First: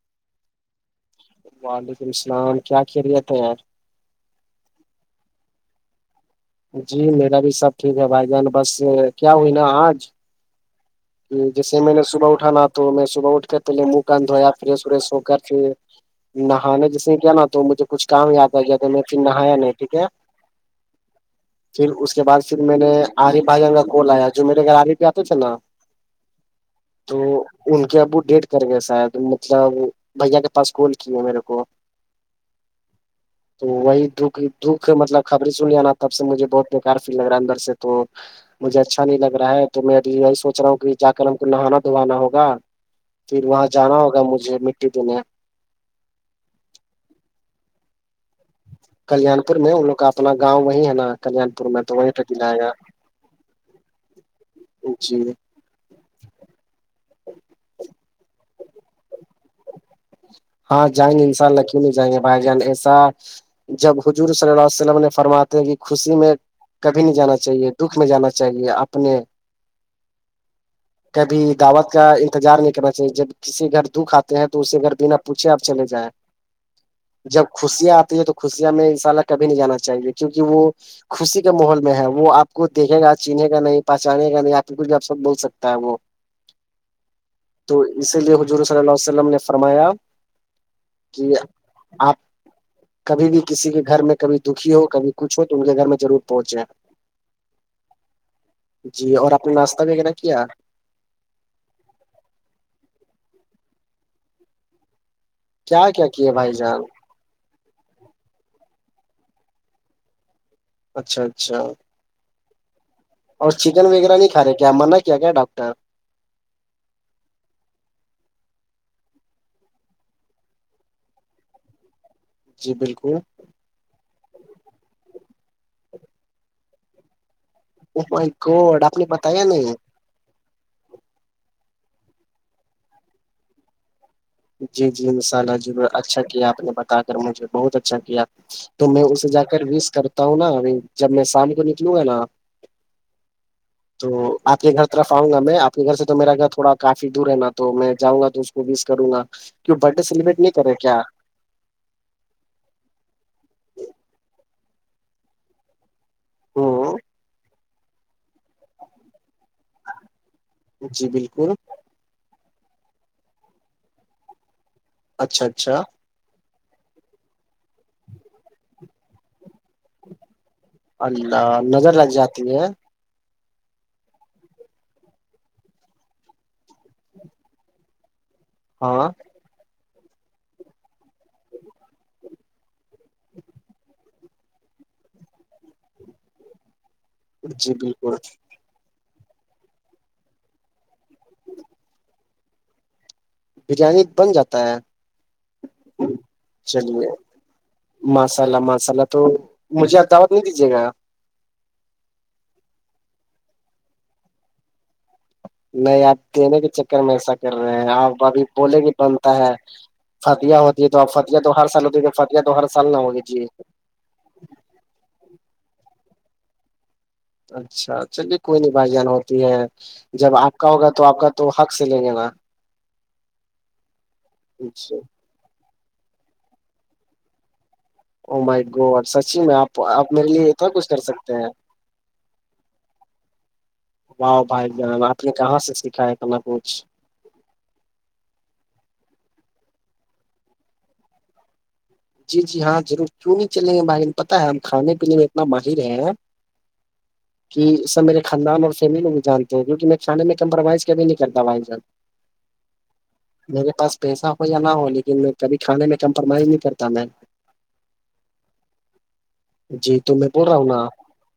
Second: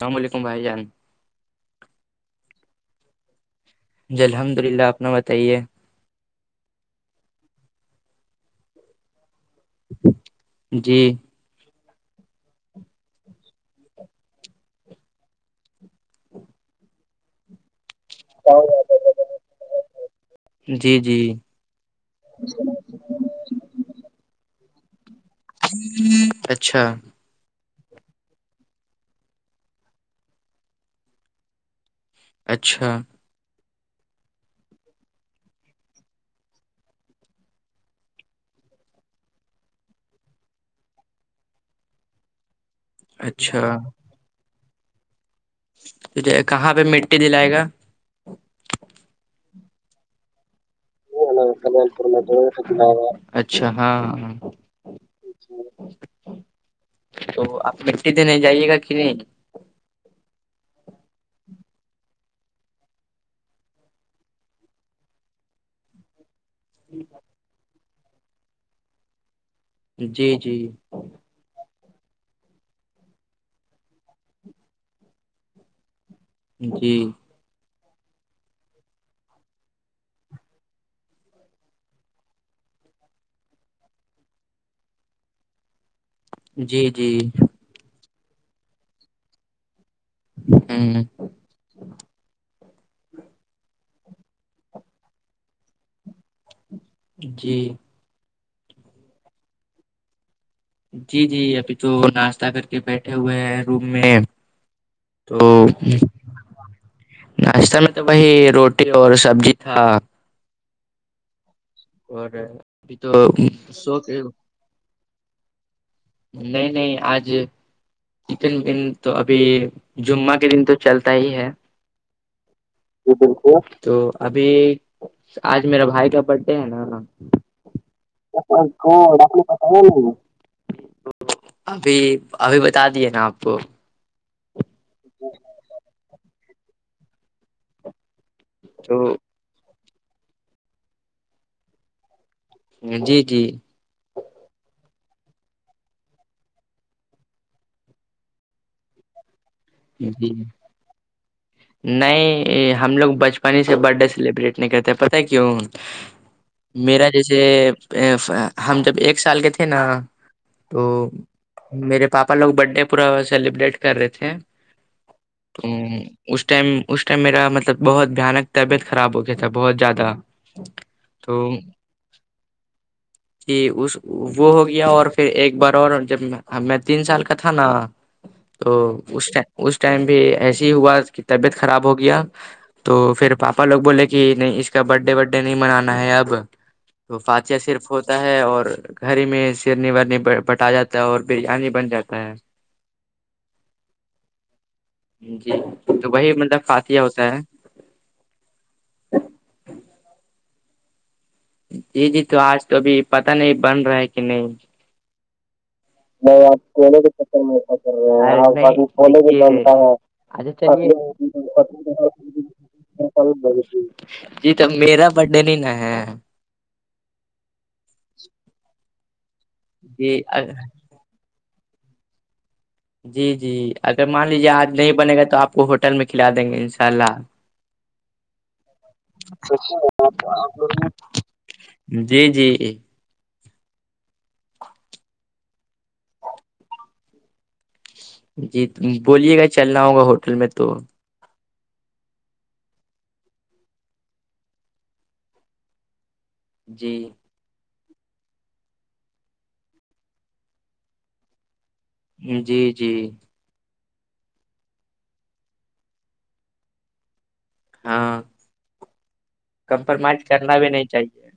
اللام علیکم بھائی جان وعلیکم السلام کیا خیریت ہے جی الحمد للہ آ اپنا بتائیے جی میرا بھی سب ٹھیک ہے بھائی جان بس کیا ہوئی نا آج جی جیسے میں نے صبح اٹھانا تو میں صبح اٹھ کے پہلے منہ ک انند دھویا پریش وریش ہو کر پھر نہانا جسے کیا ن نہ تو مجھے کچھ کام یاد آ گیا تو میں پھر نہایا نہیں ٹھیک ہے جی جی پھر اس کے بعد پھر میں نے آرف بھائی جانکا کال آیا جو میرے گھر آر پہ آتے تھے نا اچھا تو ان کے ابو ڈیٹ کر گئے شاید مطلب بھیا کے پاس کول کی ہے میرے کو اچھا تو وہی دکھ دکھ مطلب خبریں سن ل آا تب سے مجھے بہت بےکار فیل لگ رہا ہے اندر سے تو مجھے اچھا نہیں لگ رہاا تو میں کچراوں کی جا کر ہم کو نہانا دھوانا ہوگا پھر اچھا وہاں جانا ہوگا مجھے مٹی دینے تو کہاں پہ مٹی دلائے گا کلان پور میں ان لوگ کا اپنا گاؤں وہی ہے نا کلان پور میں تو وہیں پہ کلا اچھا ہاں ہاں جی [inaudible] تو آپ مٹی دن جائیے گا کہ نہیں ہاں جائیں گے ان شاء اللہ کیونک نی جائیں گے بھائی جان ایسا جب حضور صلی اللہ عیہ وسلم نے فرماتے ہو کی خوشی میں کبھی نہیں جانا چاہیے دکھ میں جانا چاہیے اپنے جی جی کبھی دعوت کا انتظار نہیں کرنا چاہیے جب کسی گھر دکھ آتے ہیں تو اسی گھر بنا پوچے آپ چلے جائیں جی جب خوشیاں آتی ہے تو خوشیاں میں ان شاء اللہ کبھی نہیں جانا چاہیے کیونکہ وہ خوشی کے ماحول میں ہے وہ آپ کو دیکھے گا چینے کا نہیں پہچانے کا نہیں آپ کے کچھ بھی آپ سب بول سکتا ہے وہ جی جی تو اسی لیے حضور صلی اللہ ع وسلم نے فرمایا [unintelligible] جی آپ کبھی بھی کسی کے گھر میں کبھی دکھی ہو کبھی کچھ ہو تو ان کے گھر میں ضرور پہنچے جی جی اور آپ نے ناشتہ وغیرہ کیا جی جی ابھی تو ناشتہ کر کے بیٹھے ہوئے ہیں روم میں تو کیا کیا کیے بھائی جان ناشتہ میں تو وہی روٹی اور سبزی تھا اچھا اچھا [unintelligible] کیامر نا کیا ڈاکٹر نہیں نہیں آج لیکن دن تو ابھی جمعہ کے دن تو چلتا ہی ہے جی ا بالکل [unintelligible] تو ابھی آج میرا بھائی کا برتھ ڈے ہے نا او مائی گوڈ آپ نے بتایا نہیں [unintelligible] ابھی ابھی بتا دیے نا آپ کو جی جی انشاء اللہ ضرور اچھا کیا آپ نے بتا کر مجھے بہت اچھا کیا تو میں اسے جا کر وس کرتا ہوں نا جب میں شام کو نکلوں گا نا جی جی تو آپ کے گھر طرف آؤں گا میں آپ کے گھر سے تو میرا گھر تھوڑا کافی دور ہے نا تو میں جؤں گا تو بیس کروں گا کی برتھ ڈے جی سیبریٹ نہیں کرے کیا نہیں ہم لوگ بچپن ہی سے برتھ ڈے سیلیبریٹ نہیں کرتے پتہ کیوں ہوں میرا جیسے ا ہم جب ایک سال کے تھے نا تو جی بالکل میرے پاپا لوگ برتھ ڈے پورا سیلیبریٹ کر رہے تھے اچھا اچھا ہمم اس ٹائم اس ٹائم میرا مطلب بہت بھیانک طبیعت خراب ہو گیا تھا بہت زیادہ تو اللہ نظر لگ جاتی ہے کہ اس وہ ہو گیا اور پھر ایک بار اور جب میں تین سال کا تھا نا [inaudible] تو اس اس ٹائم بھی ایسے ہی ہوا کہ طبیعت خراب ہو گیا تو پھر پاپا لوگ بولے کہ نہیں اس کا برڈ ڈے ورڈ ڈے نہیں منانا ہے اب تو فاطیہ جی صرف بالکل ہوتا ہے اور گھر میں سیرنی ویرنی بٹا جاتا ہے اور بریانی بن جاتا ہے بریانی بن جاتا ہے جی تو وہی مطلب خصیہ ہوتا ہے مسالا مسالہ تو مجھے دعوت نہیں دیجیے گا جی جی تو آج تو ابھی پت نہیں بن رہا ہے کہ نہیں [unintelligible] نہیں آپ دینے کے [unintelligible] چکر میں ایسا کر رہے ہیں آپ ابھی بولیں گے بنتا ہے فتح ہوتی ہے تو اب فتح تو ہر سال ہوتی ہے تو فتح تو ہر سال نہ ہوگی جی جی تو میرا بر ڈے نہیں نا ہے اچھا چلیے کوئی نہیں بھائی جان ہوتی ہے جی جب آپ کا ہوگا تو آپ کا تو حق سے لیں گے گا جی جی اگر مان لیجیے آج نہیں بنے گا تو آپ کو ہوٹل میں کھلا دیں گے ان شاء اللہ او مائی گاڑ اور سچی میں آپ آپ میرے لیے اتنا کچھ کر سکتے ہیں جی جی باؤ بھائی بان آپ نے کہاں سے سکھایا اپنا کچھ جی بولیے گا چلنا ہوگا ہوٹل میں تو جی جی ہاں ضرور کیوں نہیں چلیں گے باہر پت ہے ہم کھے پینے میں اتنا ماہر ہے جی کہ سر میرے خاندان اور فیملی بھی جانتے ہیں کیون کہ میں کانے میں کمپروممائز کبھی نہیں کرتا بھائی جان جی جی میرے پاس پیسہ ہو یا نہ ہو لیکن میں کبھی کھانے میں کمپرومائز نہیں کرتا میں ہاں جی تو کمپرومائز میں بول رہا کرنا ہوں بھی نا نہیں چاہیے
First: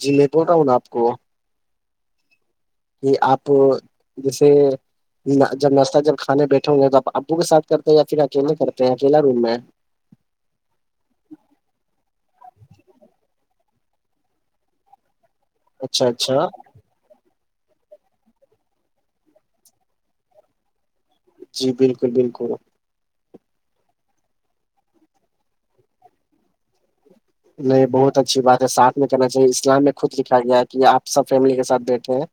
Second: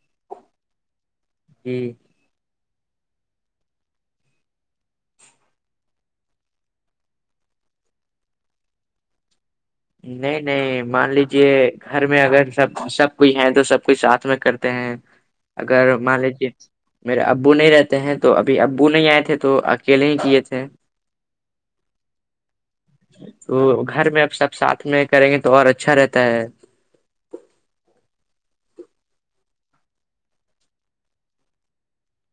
جی میں پتاا ہوں نا آپ کو ہمم کہ آپ جیسے جب ناشتہ جب کھانے بیٹھے ہوں گے توب ابو کے ساتھ کرتے ہیں یا پھر اکیلے کرتے ہیں اکیلا روم میں ہے نہیں نہیں مان لیجے گھر میں اگر سب سب کوئی ہے تو سب کوئی ساتھ میں کرتے ہیں [inaudible] اگر مان اچھا لیجیے میرے ابو نہیں رہتے ہیں تو ابھی ابو نہیں آئے تھے تو اکیلے ہی کیے تھے جی بالکل بالکل تو گھر میں اب سب ساتھ میں کریں گے تو اور اچھا رہتا ہے نہیں بہت اچھی بات ہے سھ میں کہنا چاہیے اسلام میں خود لکھا گیا ہے کہ آپ سب فیملی کے ساتھ بیٹھے ہیں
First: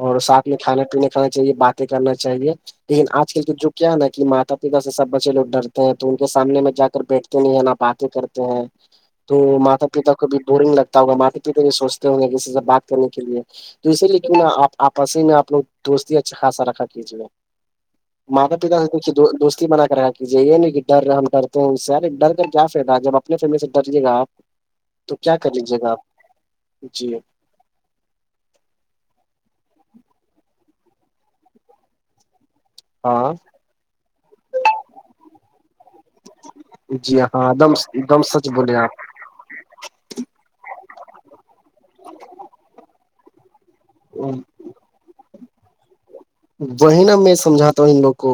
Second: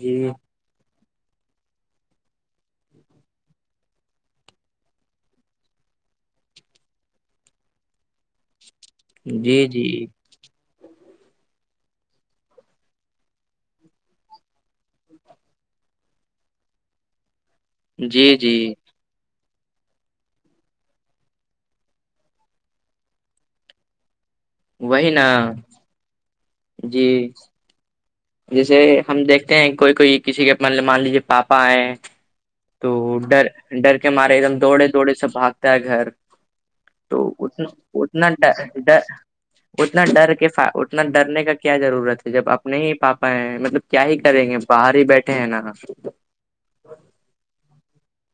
جی اور ساتھ میں کھانا پینے کھانا چاہیے باتیں کرنا چاہیے لیکن آج کل کے جو کیا ہے نا کہ ماتا پتا سے سب بچے لوگ ڈرتے ہیں تو ان کے سامنے میں جا کر بیٹھتے نہیں ہے ن آپ باتیں کرتے ہیں تو جی ماتا جی پتا کو بھی بورنگ لگتا تا ماتے پیتا بھی سوچتے ہوں گے کسی سے بات کرنے کے لیے تو اسی لےیک آپ آپس ہی میں آ لوگ دوستی اچھا خاصا رکھا کیجیے جی جی ماتا پتا سے دوستی بنا کر رہا یہ یہ نہیں کہ ڈر ہم ڈر ہیں ان سےارے ڈر کر کیا فائدہ ہے جب اپنی فیملی سے ڈریے گا آپ وہی تو نا کیا کر لیجیے گا آپ جی جیسے ہم دیکھتے ہیں کوئی کوئی کسی کے م مان لیجیے پاپا ہے تو ہاں ڈر ڈر کے مارے ایک دم دوڑے دوڑے سب بھاگتا ہے گھر تو جی ہاں ایک اتنا دم ایک دم سچ اتنا بولے آپ اتنا ڈر کے اتنا ڈرنے کا کیا ضرورت ہے جب اپنے ہی پاپا ہے مطلب کیا ہی کریں گے باہر ہی بیٹھے ہیں نا وہی نا میں سمھاتا ہوں ان لوگ کو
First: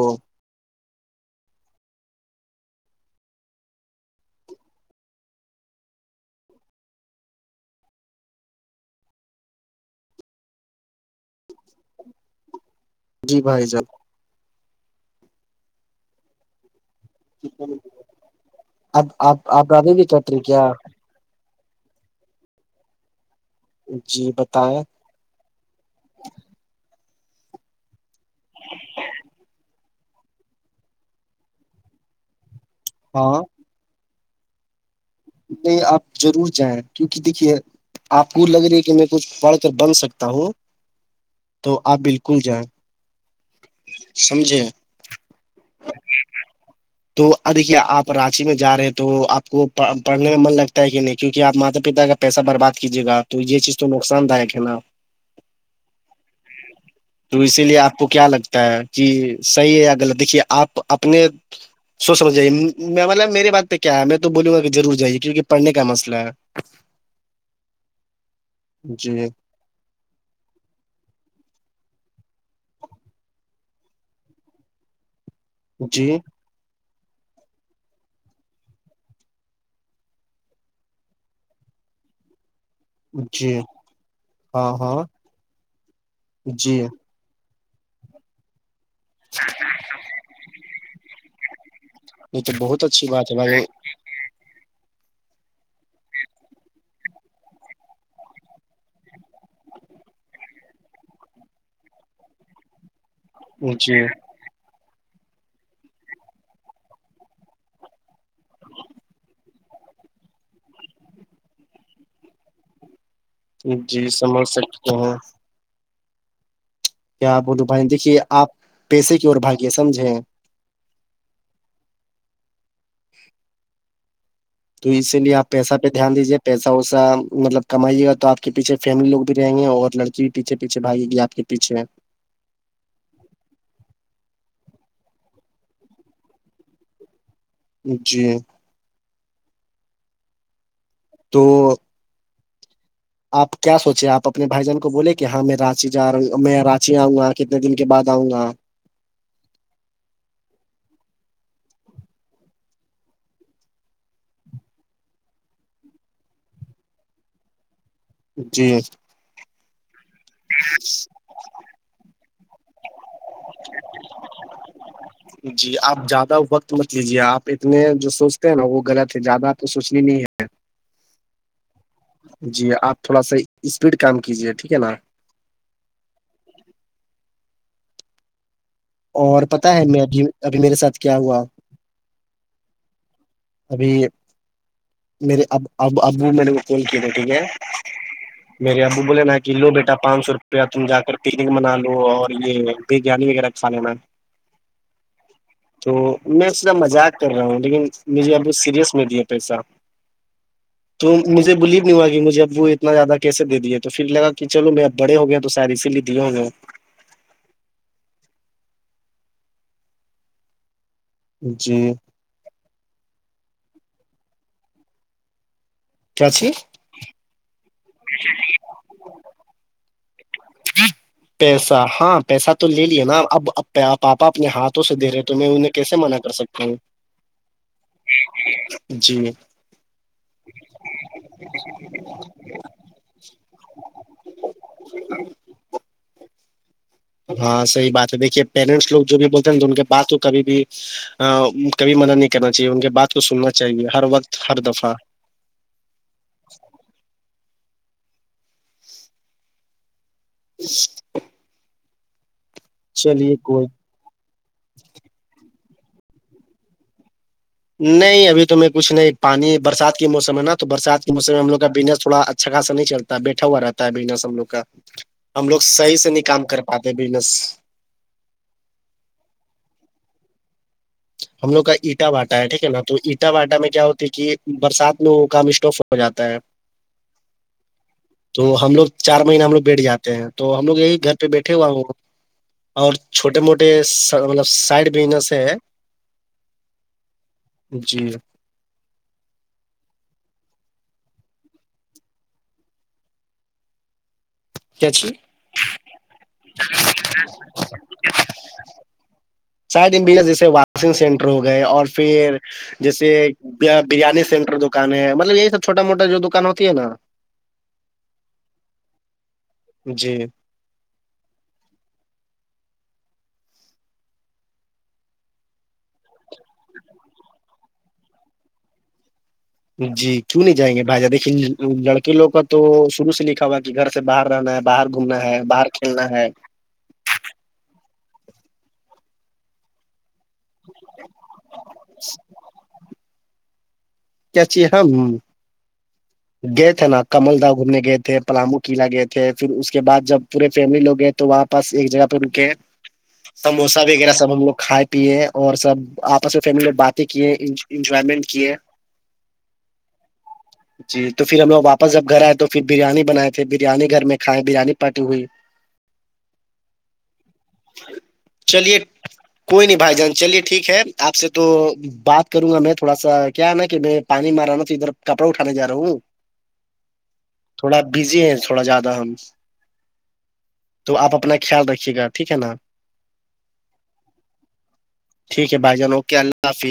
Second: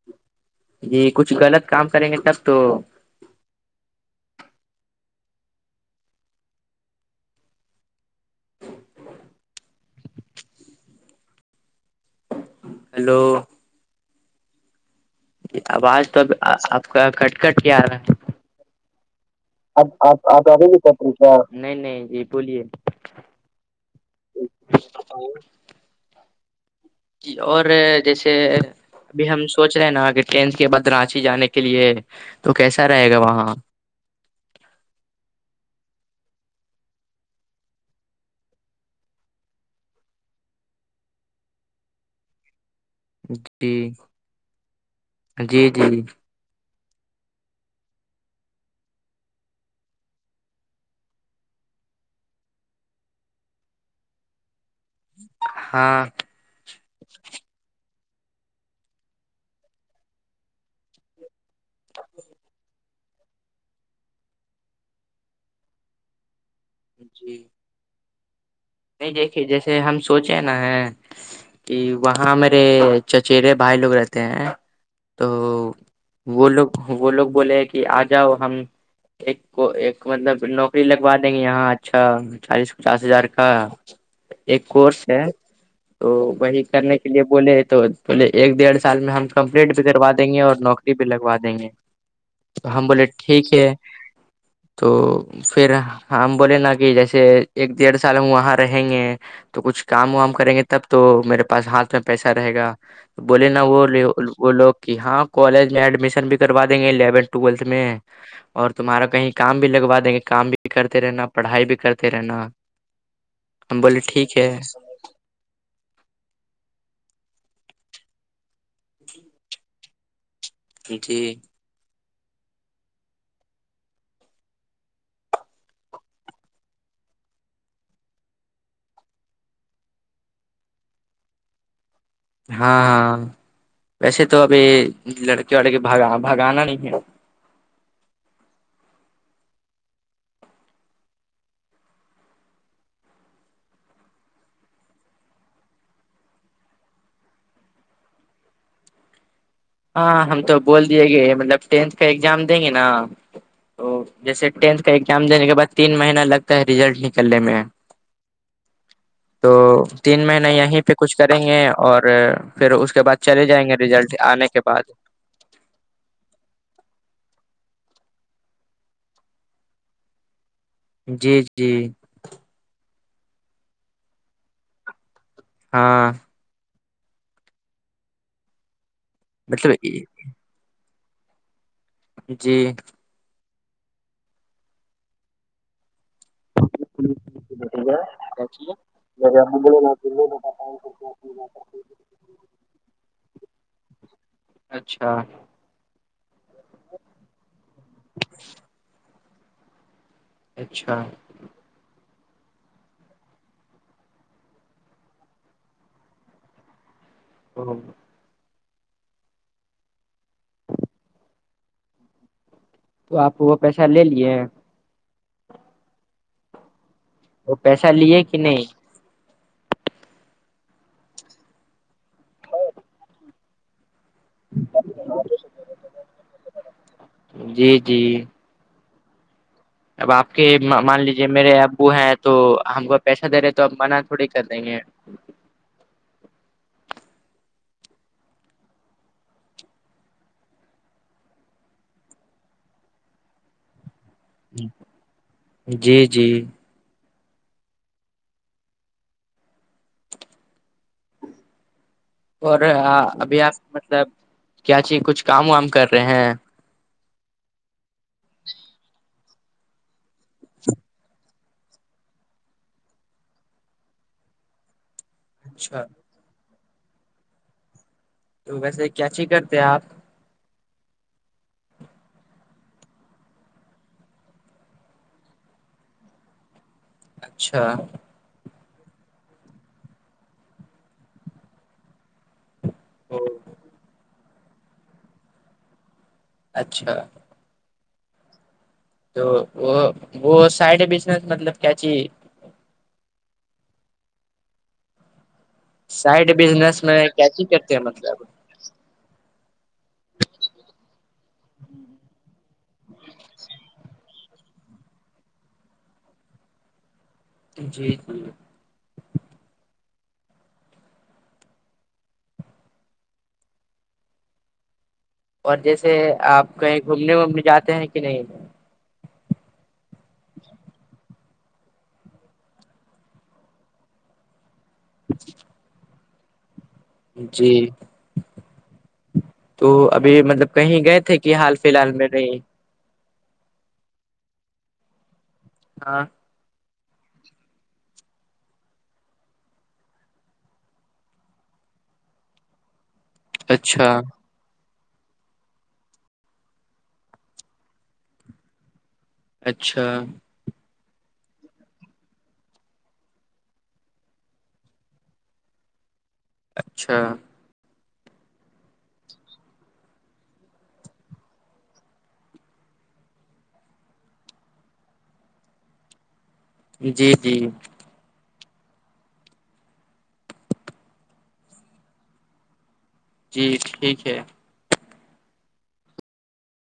جی کچھ غلط کام کریں گے تب تو ہلو جی بھائی ضر آواز تو آپ کا کٹ کٹ جان کیا رہا ہے اب آپ آپ آ دے گی چوٹری کیا ا نہیں نہیں یہ بولیے جی بتائیں اور جی اور جیسے ابھی ہم سوچ رہے ہیں نا کہ ٹرین کے بعد رانچی جانے کے لیے تو کیسا رہے گا ہاں وہاں نہیں آپ ضرور جائیں کیونکہ دیکھیے آپ کو لگ رہی ہے کہ میں کچھ پڑھ کر بن سکتا ہوں تو آپ بالکل جائیں جی سمجے جی جی تو آ دیکھیے آپ رانچی میں جا رہے ہیں تو آپ کو پڑھنے میں من لگتا ہے کہ نہیں کیونکہ آپ ماتا پتا کا پیسہ برباد کیجے گا تو یہ چیز تو نقصان داک ہے نا ہاں رو س لیے آپ آ کو کیا لگتا ہے کہ صحیح ہے یا غلط دیکھیے آپ اپنے سو سمجھئیے مطلب میرے بات پہ کیا ہے میں تو بولوں گا کہ ضرور جائیے کیونکہڑھنے کا مسئلہ ہے [inaudible] جی نہیں جی دیکھیے جیسے ہم سوچے نا ہے کہ وہاں میرے چچیرے بھائی لوگ رہتے ہیں تو جی وہ لوگ وہ لوگ بولے ہیں کہ آ جاؤ ہم ایک کو ایک مطلب نوکری لگوا دیں گے یہاں اچھا چالیس پچاس ہزار کا جی ایک ہاں ہاں کورس ہے تو وہی جی کرنے لیے بولے تو بولے ایک ڈیڑھ سال میں ہم کمپلیٹ بھی کروا دیں گے اور نوکری بھی لگوا دیں گے یہ تو ہم بہت بولے اچھی بات ٹھیک بھائی ہے تو پھر ہم بولے نا کہ جیسے ایک دڑ سال ہم وہاں رہیں گے تو کچھ کام وام کریں گے تب تو میرے پاس ہاتھ میں پیسہ رہے گا بولے نا وہ جی [unintelligible] وہ لوگ کہ ہاں کالج میں ایڈمیشن بھی کروا دیں گے الیونتھ ٹویلتھ میں اور تمہارا کہیں کام بھی لگوا دیں گے کام بھی کرتے رہنا پڑھائی بھی کرتے رہنا ہم بولے جی ٹھیک ہے سمجھ سکتے ہیں کیاپ وہ د بھائی دیکھیے آپ پیسے کی اور بھاگ سمجھیں جی تو اسی لیے آپ پیسہ پہ دھیان دیجیے پیسہ ویسا مطلب کمائیےا تو آپ کے پیچھے فیملی لوگ بھی رہیں گے اور لڑک جی پیھے پیچھے بھائی گ آپ کے پیچھے ہاں ہاں ویسے تو ابھی لڑکی وڑکیھگا بھگانا نہیں ہے جی تو آپ کیا سوچے آپ اپنے بھائی جان کو بولے کہ ہاں میں راچی جا رہا ہ میں رانچی آؤں گا کتنے دن کے بعد آؤں گا ہاں ہم تو بول دیے گے مطلب ٹینتھ کا ایگزام دیں گے نا تو جیسے ٹینتھ کا ایگزام دینے کے بعد تین مہینہ لگتا ہے ریزلٹ نکلنے میں جی تو تین مہین یہیں پہ کچھ کریں گے اور پھر اس کے بعد چلے جائیں گے ریزلٹ آنے کے بعد جی آپ زیادہ وقت مت لیجیے آپ اتنے جو سوچتے ہیں نا وہ غلط ہے زیادہ آپ کو سوچنی نہیں ہے جی جی جی آپ تھوڑا سا اسپیڈ کام کیجیے ٹھیک ہے نا ہاں اور پتاہ مطلب ہے میں ابھی ابھی میرے ساتھ کیا ہوا جی ابھی میرے ا ا ابو م نے کو کال کیاے تھے ٹھیک ہے میرے ابو بولے نا کہ لو بیٹا پانچ سو روپیہ تم جا کر پکنک منا لو اور یہ بریانی وغیرہ رھانے میں اچھا تو میں اسرا مذاق کر ہ لیکن مجھے ابھی سیریس نہیں دیا پیسہ اچھا تو مجھے بولیے نہیں ہوا کہ مجےب وہ اتنا زیادہ کیسے دیے تو پھر لگا کہ چلو میں اب بڑے ہو گیا تو سیر اسی لیے دیے ہو گئے ہیں ہ [unintelligible] جی تو آپ وہ پیسہ لے لیے کیاچ [inaudible] وہ پیسہ لیے کہ نہیں پیسہ ہاں پیسہ تو لے لیا نا اب پاپا اپنے ہاتھوں سے دےرے تو میں انہیں کیسے منع کر سکتا ہوں جی جی جی اب آپ کے مان لیجیے میرے ابو ہیں تو ہم کو پیسہ دے رہے تو اب منع تھوڑی کر دیں گے ہاں صحی بات ہے دیکھیے پیرنٹس لوگ جو بھی بولتے ہیں تو ان کے بات کو کبھی بھی کبھی مدد نہیں کرنا چاہیے ان کے بات کو سننا چاہیے ہر وقت ہر دفعہ جی جی جی اور چلیے ابھی آپ کوئی مطلب کیا چی کچھ کام وام کر رہے ہیں نہیں ابھی تو میں کچھ نہیں پانی برسات کے موسم ہے نا تو برسات کے موسم میں ہم لگ کا بزنس تھوڑا چھگا سا نہیں چلتا بیٹھا ہوا رہتا ہے بزنس ہم لوگ کا ہم لوگ اچھا صح سے نہیں کام کر پات بزنس [inaudible] تو ویسے کیاچھیی کرتے آپ ہم لوگ کا اٹا باٹا ہے ٹھیک ہے نا تو اٹا واٹا میں کیا ہوتی ہے کہ برسات میں وہ کام اسٹوف ہو جاتا ہے [inaudible] اچھا تو ہم لوگ چار مہینے ہم لوگ بیٹھ جاتے ہیں تو ہم لوگ یہی گھر پہ بیٹھے ہوا وہ اور او چھوٹے موٹے مطلب سائڈ بیزنس ہے اچھا جی تو وہ وہ سائڈ بزنس مطلب کیاچی کیاچھی سائڈ بزنس میں کیاسی کرتے ہیں مطلب شاید بییا جیسے واکسنگ سینٹر ہو گئے اور پھر جیسے بریانی سینٹر دکان ہے مطلب یہی سب چھوٹا موٹا جو دکان ہوتی ہے نا جی جی اور جیسے آپ کہیں گھومنے وومنے جاتے ہیں کہ نہیں جی کیوں نہیں جائیں گے بھائی جان دیکن لڑکے لوگ کا تو شرو سے لکھا ہوا کہ گھر سے باہر رہنا ہے باہر گھومنا ہے باہر کھیلنا ہے جی تو ابھی مطلب کہیں گئے تھے کہ حال فی الحال میں نہیں [unintelligible] ہاں گئے تھے نا کمل دا گھومنے گئے تھے پلاامو قلع گئے تھے پھر اس کے بعد جب پورے فیملی لوگ ہیں تو وہاں پس ایک جگہ پہ رکے سموسا اچھا وغیرہ سب ہم لوگ کھائے پیے اور سب آپس میں فیملی باتیں کیے انجوائمنٹ کیے اچھا [inaudible] جی تو پھر ہم لوگ واپس جب گھر آئے تو پھر بریانی بنائے تھے بریانی گھر میں کھائے بریانی پارٹی ہوئی [inaudible] اچھا چلیے کوئی نہیں بھائی جان چلیے ٹھیک ہے آپ سے تو بات کروں گا میں تھوڑا سا کیا ہے ن کہ میں پانی مار رہا نا تو ادھر کپڑا اٹھانے جا رہا ہوں جی جی تھوڑا بزی ہے تھوڑا زیادہ ہم تو آپ اپنا خیال رکھیے گا ٹھیک ہے نا جی ٹھیک ہے ٹھیک ہے بھائی جان اوے اللہ حافظ